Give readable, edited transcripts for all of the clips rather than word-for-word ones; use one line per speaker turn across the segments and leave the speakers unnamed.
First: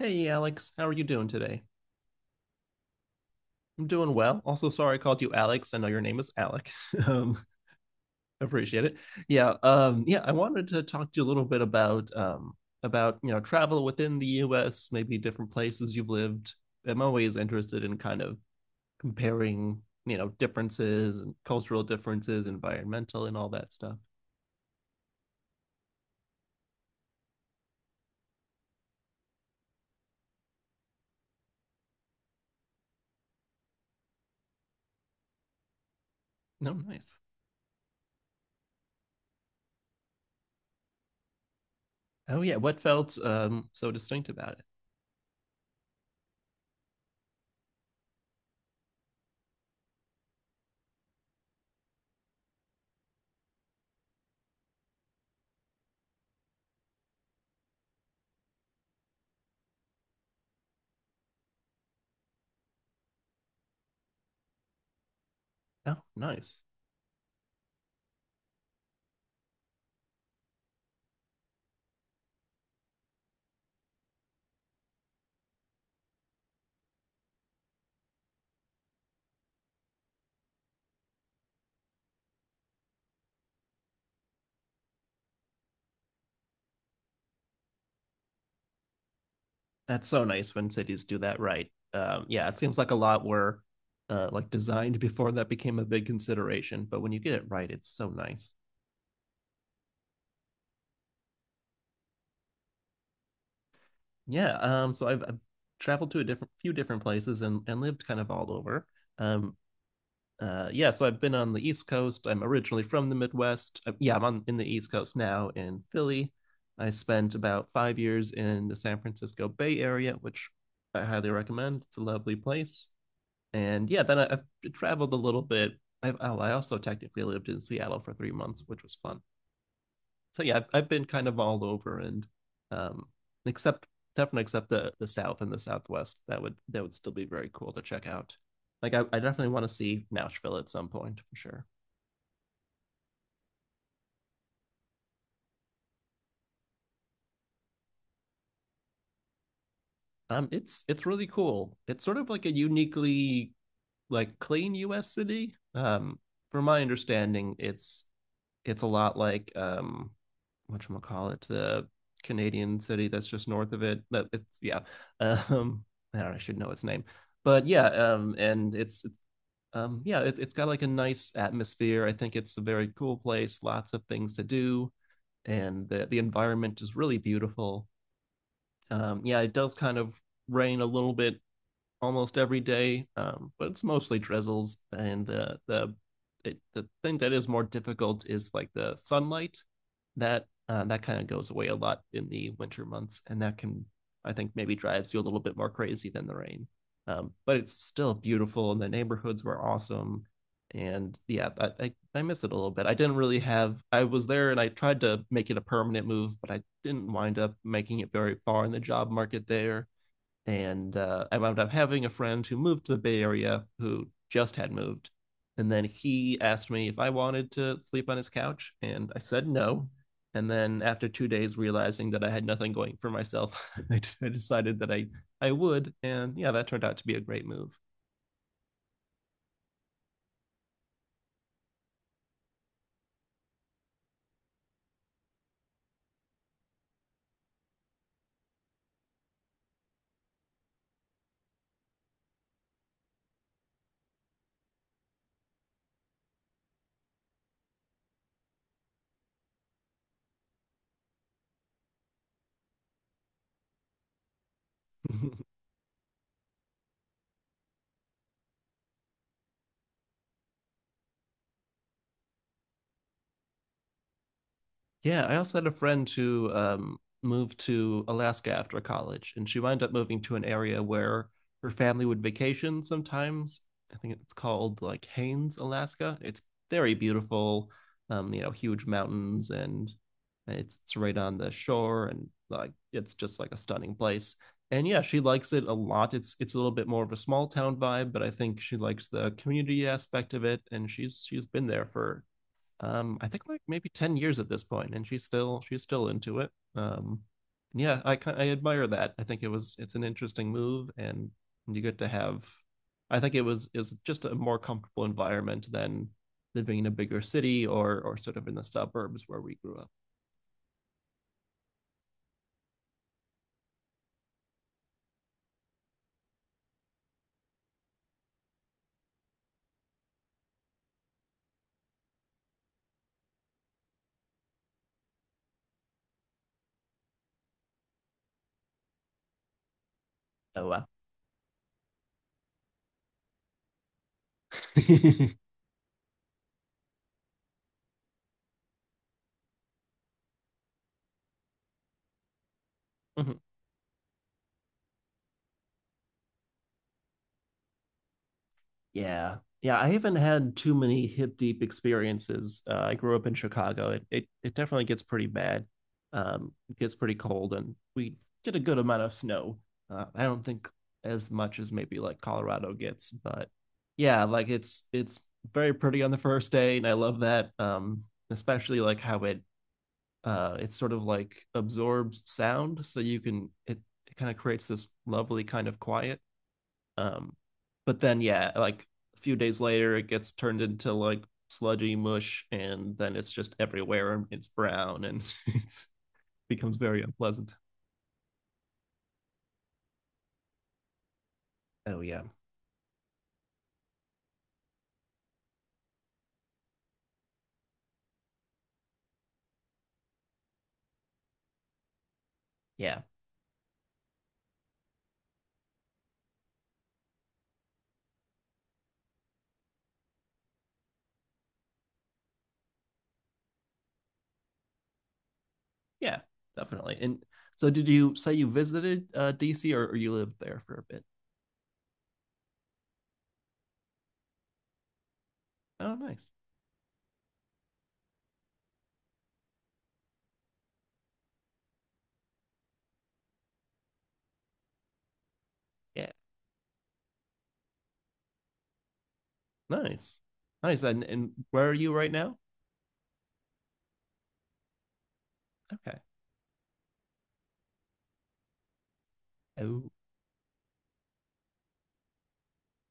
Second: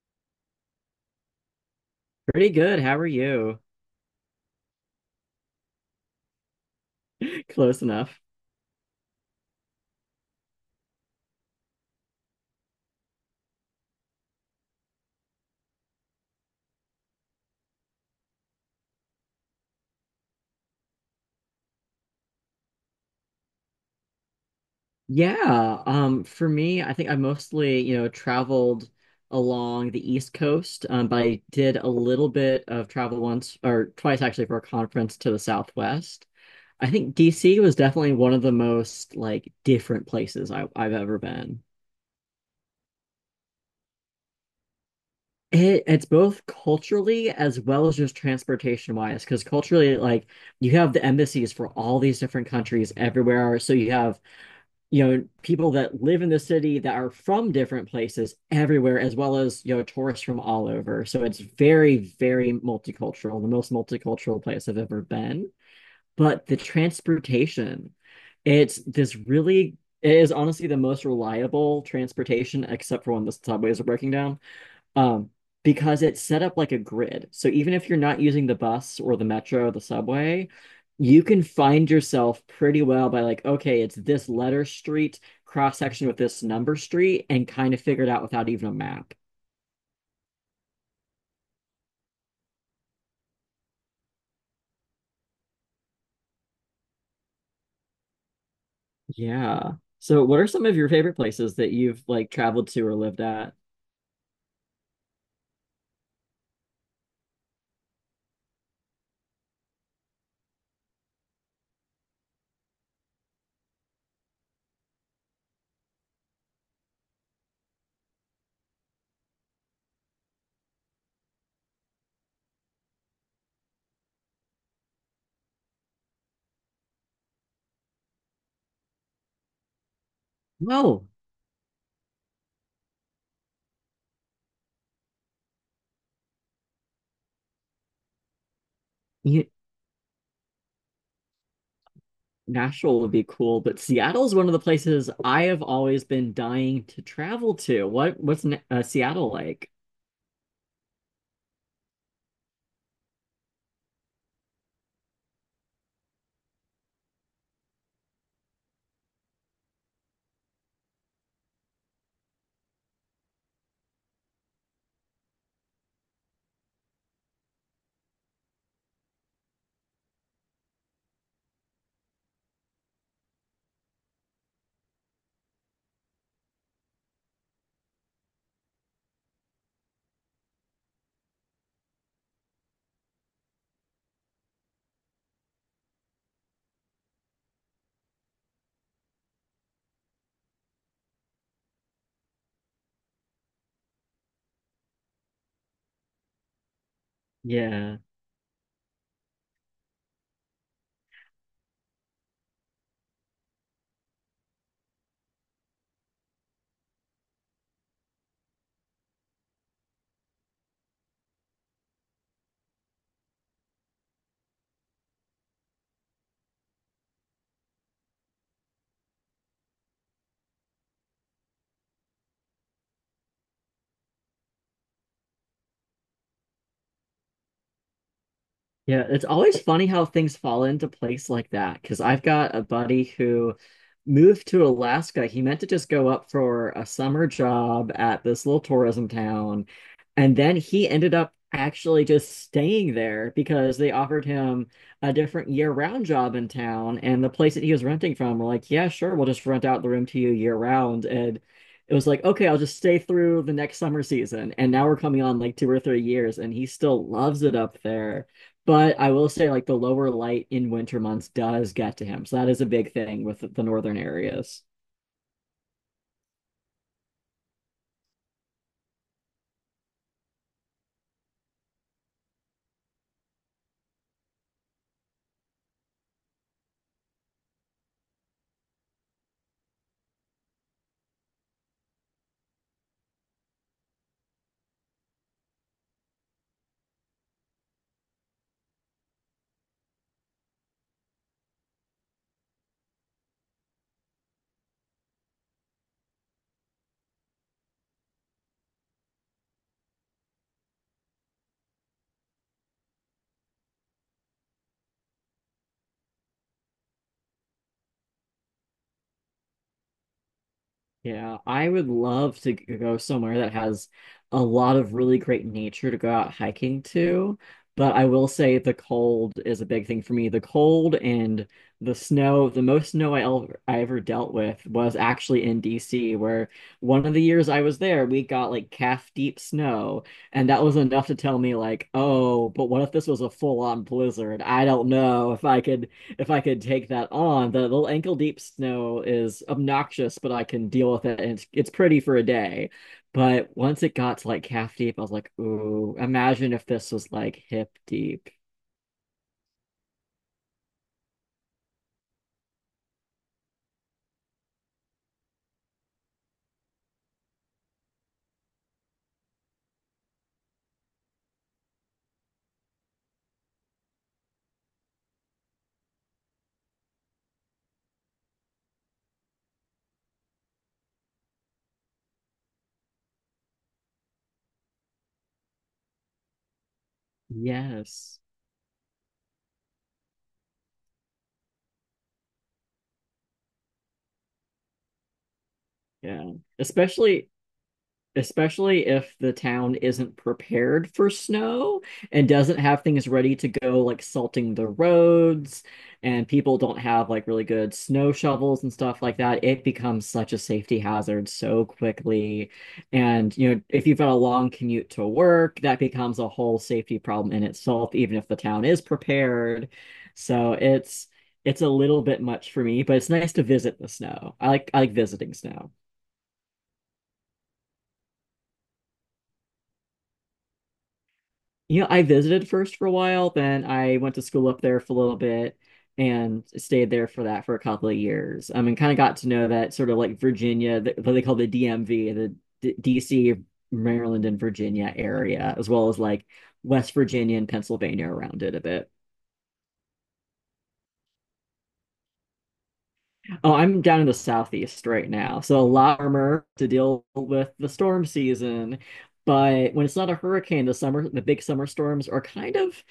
Hey, Alex, how are you doing today?
Pretty good. How are you?
I'm doing well. Also, sorry I called you Alex. I know your name is Alec. um,
Close enough.
appreciate it. Yeah. I wanted to talk to you a little bit about about travel within the U.S., maybe different places you've lived. I'm always interested in kind of comparing differences and cultural differences, environmental, and all that stuff.
Yeah, for me, I think I mostly, you know, traveled along the East Coast, but I did a little bit of travel once or twice actually for a conference to the Southwest.
No,
I think
nice.
DC was definitely one of the most like different places I've ever been.
Oh yeah, what felt so distinct about it?
It's both culturally as well as just transportation wise, because culturally, like you have the embassies for all these different countries everywhere. So you have, you know, people that live in the city that are from different places everywhere, as well as, you know, tourists from all over. So it's very multicultural, the most multicultural place I've ever been.
Oh,
But the
nice.
transportation, it's this really, it is honestly the most reliable transportation, except for when the subways are breaking down. um, because it's set up like a grid. So even if you're not using the bus or the metro or the subway, you can find yourself pretty well by like, okay, it's this letter street cross section with this number street, and kind of figure it out without even a map.
That's so nice when cities do that, right. Yeah, it seems like a lot were like designed before that became a big consideration, but when you get it right, it's so nice.
Yeah. So what are some of your favorite places that you've like traveled to or lived at?
Yeah. So I've traveled to a different few different places and lived kind of all over. Um. Yeah. So I've been on the East Coast. I'm originally from the Midwest. Yeah. I'm on in the East Coast now in Philly. I spent about 5 years in the San Francisco Bay Area, which I highly recommend. It's a lovely place. And yeah, then I traveled a little bit. I, oh, I also technically lived in Seattle for 3 months, which was fun. So yeah, I've been
Well,
kind of all over, and um, except definitely except the South and the Southwest, that would still be very cool to check out. Like I
you,
definitely want to see Nashville at some point for sure.
Nashville would be cool, but Seattle's one of the places I have always been dying to travel to. What's Seattle like?
It's really cool. It's sort of like a uniquely like clean U.S. city. From my understanding, it's a lot like what call it the Canadian city that's just north of it. That it's, yeah. Um, I don't. Know, I should know its name, but yeah. And it's yeah. It's got like a nice atmosphere. I think it's a very cool place. Lots of things to do, and the environment is really beautiful. Yeah, it does kind of rain a little bit almost every day, but it's mostly drizzles. And the thing that is more difficult is like the sunlight that kind of goes away a lot in the winter months, and that can I think maybe drives you a little bit more crazy than the rain. But it's
Yeah.
still beautiful, and the neighborhoods were awesome. And yeah, I miss it a little bit. I didn't really have. I was there, and I tried to make it a permanent move, but I didn't wind up making it very far in the job market there and I wound up having a friend who moved to the Bay Area who just had moved, and then he asked me if I wanted to sleep on his couch, and I said no. And then after 2 days, realizing that I had nothing going for myself, I decided that I would, and yeah, that turned out to be a great move.
Yeah, it's always funny how things fall into place like that. Because I've got a buddy who moved to Alaska. He meant to just go up for a summer job at this little tourism town. And then he ended up actually just staying there because they offered him a different year-round job in town. And the place that he was renting from were like, yeah, sure, we'll just rent out the room to you year-round. And it was like, okay, I'll just stay through the next summer season. And now we're coming on like 2 or 3 years, and he still loves it up there. But I will say, like, the lower light in winter months does get to him. So that is a big thing with the northern areas.
Yeah, I also had a friend who moved to Alaska after college, and she wound up moving to an area where her family would vacation sometimes. I think it's called like Haines, Alaska. It's very beautiful, you know, huge mountains, and it's right on the shore, and like it's just like a stunning place. And yeah, she likes it a lot. It's a little bit more of a small town vibe, but I think she likes the community aspect of it, and she's been there for I think like maybe 10 years at this point, and she's still into it. um yeah, I admire that. I think it was, it's an interesting move, and you get to have, I think it was, it was just a more comfortable environment than living in a bigger city, or sort of in the suburbs where we grew up.
Yeah, I would love to go somewhere that has a lot of really great nature to go out hiking to, but I will say the cold is a big thing for me. The cold and the snow, the most snow I ever dealt with was actually in DC, where one of the years I was there, we got like calf deep snow, and that
Oh
was
wow.
enough to tell me like, oh, but what if this was a full on blizzard? I don't know if I could if I could take that on. The little ankle deep snow is obnoxious, but I can deal with it, and it's pretty for a day.
Mhm.
But once it got to like calf deep, I was like, ooh, imagine if this was like hip deep.
Yeah. Yeah, I haven't had too many hip deep experiences. I grew up in Chicago. It definitely gets pretty bad. It gets pretty cold, and we get a good amount of snow. I don't think as much as maybe like Colorado gets, but yeah, like it's very pretty on the first day, and I love that. Especially like how it it sort of like absorbs sound, so you can, it kind of creates this lovely kind of quiet, um, but
Yes.
then yeah, like a few days later, it gets turned into like sludgy mush, and then it's just everywhere, and it's brown, and it
Yeah.
becomes very
Especially
unpleasant.
especially if the town isn't prepared for snow
Oh yeah,
and doesn't have things ready to go, like salting the roads, and people don't have like really good snow shovels and stuff like that, it becomes such a safety hazard so quickly.
yeah,
And, you know, if you've got a long commute to work, that becomes a whole safety problem in itself, even if the town is prepared. So it's a little bit much for me, but it's nice to visit the snow. I like visiting snow.
yeah, definitely. And so, did you say you visited DC, or you lived there for a bit?
You know, I visited first for a while, then I went to school up there for a little bit
Oh, nice.
and stayed there for that for a couple of years. I mean, kind of got to know that sort of like Virginia, what they call the DMV, the D DC, Maryland, and Virginia area, as well as
Yeah,
like West Virginia and Pennsylvania around it a bit.
nice, nice. And where are you right now?
Oh, I'm down in the southeast right now, so a
Okay.
lot warmer to deal with the storm season. But when
Oh
it's not a hurricane, the summer, the big summer storms are kind of,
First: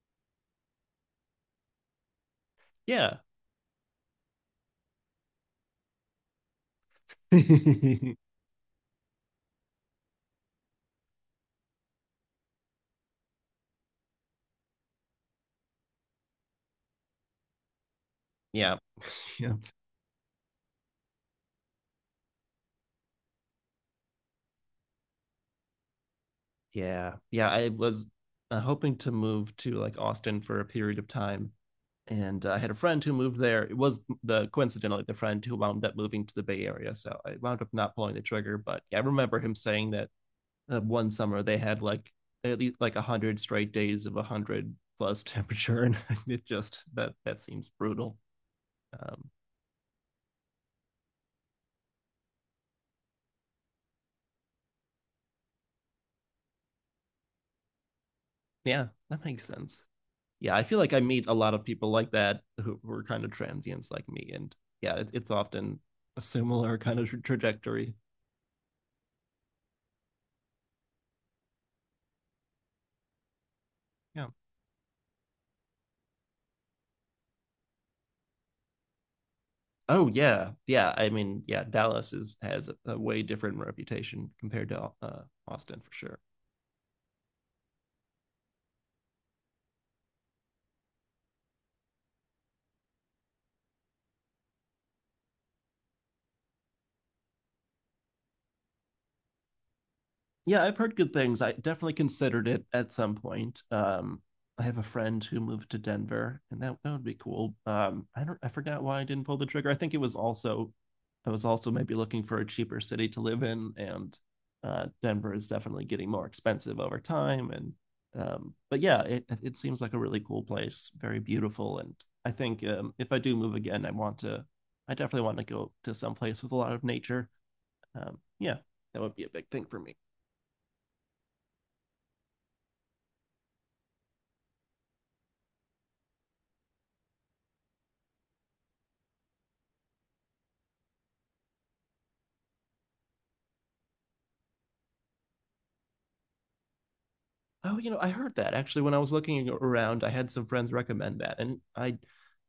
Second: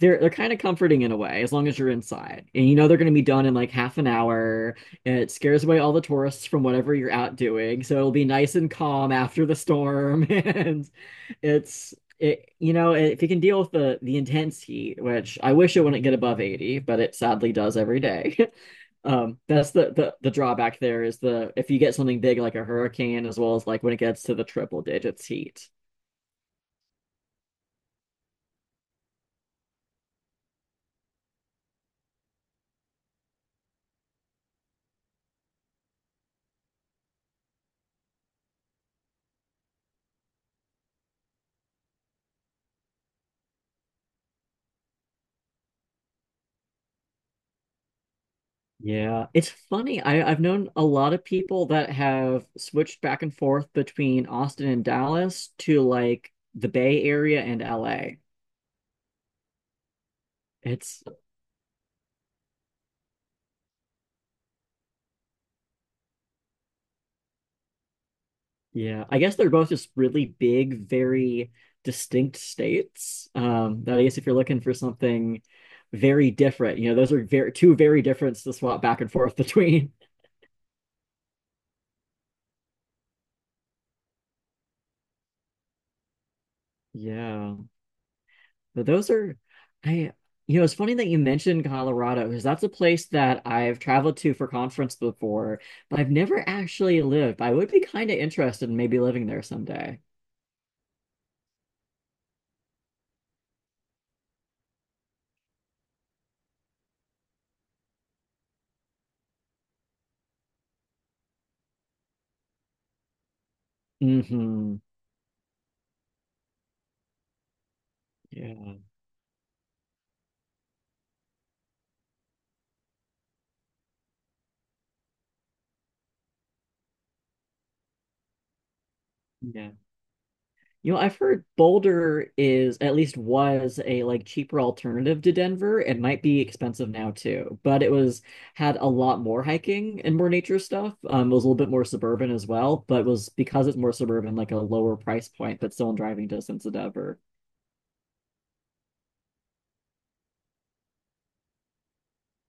they're kind of comforting in a way, as long as you're inside. And you know they're going to
yeah,
be done in like half an hour. It scares away all the tourists from whatever you're out doing. So it'll
yeah.
be nice and calm after the storm. And it's, it, you know, if you can deal with the intense heat, which I wish it wouldn't get above 80, but it sadly does every day.
Yeah,
That's the drawback there is the, if you get something big like a hurricane, as well as like when it gets to the triple digits heat.
yeah. Yeah. I was hoping to move to like Austin for a period of time. And I had a friend who moved there. It was the coincidentally the friend who wound up moving to the Bay Area. So I wound up not pulling the trigger. But yeah, I remember him saying that one summer they had like at least like 100 straight days of 100 plus temperature. And it just, that, that seems brutal.
Yeah,
Um,
it's funny. I've known a lot of people that have switched back and forth between Austin and Dallas to like the Bay Area and LA.
yeah, that makes sense. Yeah, I feel like I
It's,
meet a lot of people like that who were kind of transients like me, and yeah, it, it's often a similar kind of trajectory.
yeah, I guess they're both just really big, very distinct states. That I guess if
Yeah.
you're looking for something very different, you know, those are very, two very different to swap back and forth between.
Oh yeah, yeah. I mean, yeah, Dallas is has a way different reputation compared to Austin for sure.
Yeah, but those are, I, you know, it's funny that you mentioned Colorado because that's a place that I've traveled to for conference before, but I've never actually lived. I would be kind of interested in maybe living there someday.
Yeah, I've heard good things. I definitely considered it at some point. I have a friend who moved to Denver, and that would be cool. I don't, I forgot why I didn't pull the trigger. I think it was also, I was also maybe looking for a cheaper city to live in, and
Hmm.
Denver is definitely getting more expensive over time. And
Yeah.
but yeah, it seems like a really cool place, very beautiful, and I think if I do move again, I want to, I definitely want to go to some place with a lot of nature. Yeah, that would be a big thing
Yeah.
for me.
You know, I've heard Boulder is, at least was, a like cheaper alternative to Denver. It might be expensive now too, but it was, had a lot more hiking and more nature stuff. It was a little bit more suburban as well, but was, because it's more suburban, like a lower price point, but still in driving distance of Denver.
Oh, you know, I heard that actually when I was looking around. I had some friends recommend that, and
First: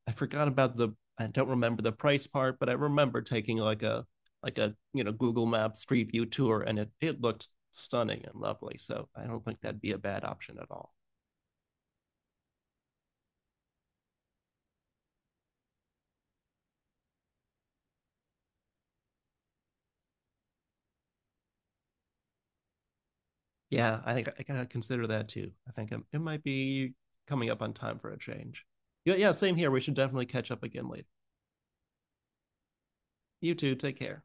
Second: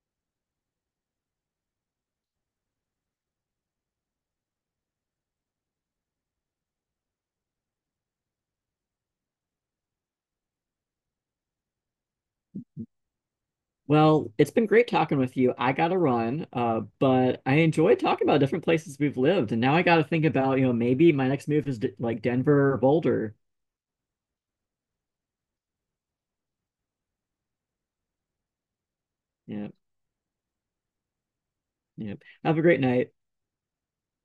I forgot about the. I don't remember the price part, but I remember taking like a Google Maps Street View tour, and it looked stunning and lovely. So I don't think that'd be a bad option at all.
Well, it's been great talking with you. I gotta run, but I enjoyed talking about different places we've lived, and now I gotta think about, you know, maybe my next move is d like Denver or Boulder.
Yeah, I think I gotta consider that too. I think it might be coming up on time for a change. Yeah, yeah, same
Yeah,
here. We should definitely catch up again later.
yeah. Have a great night.
You too. Take care.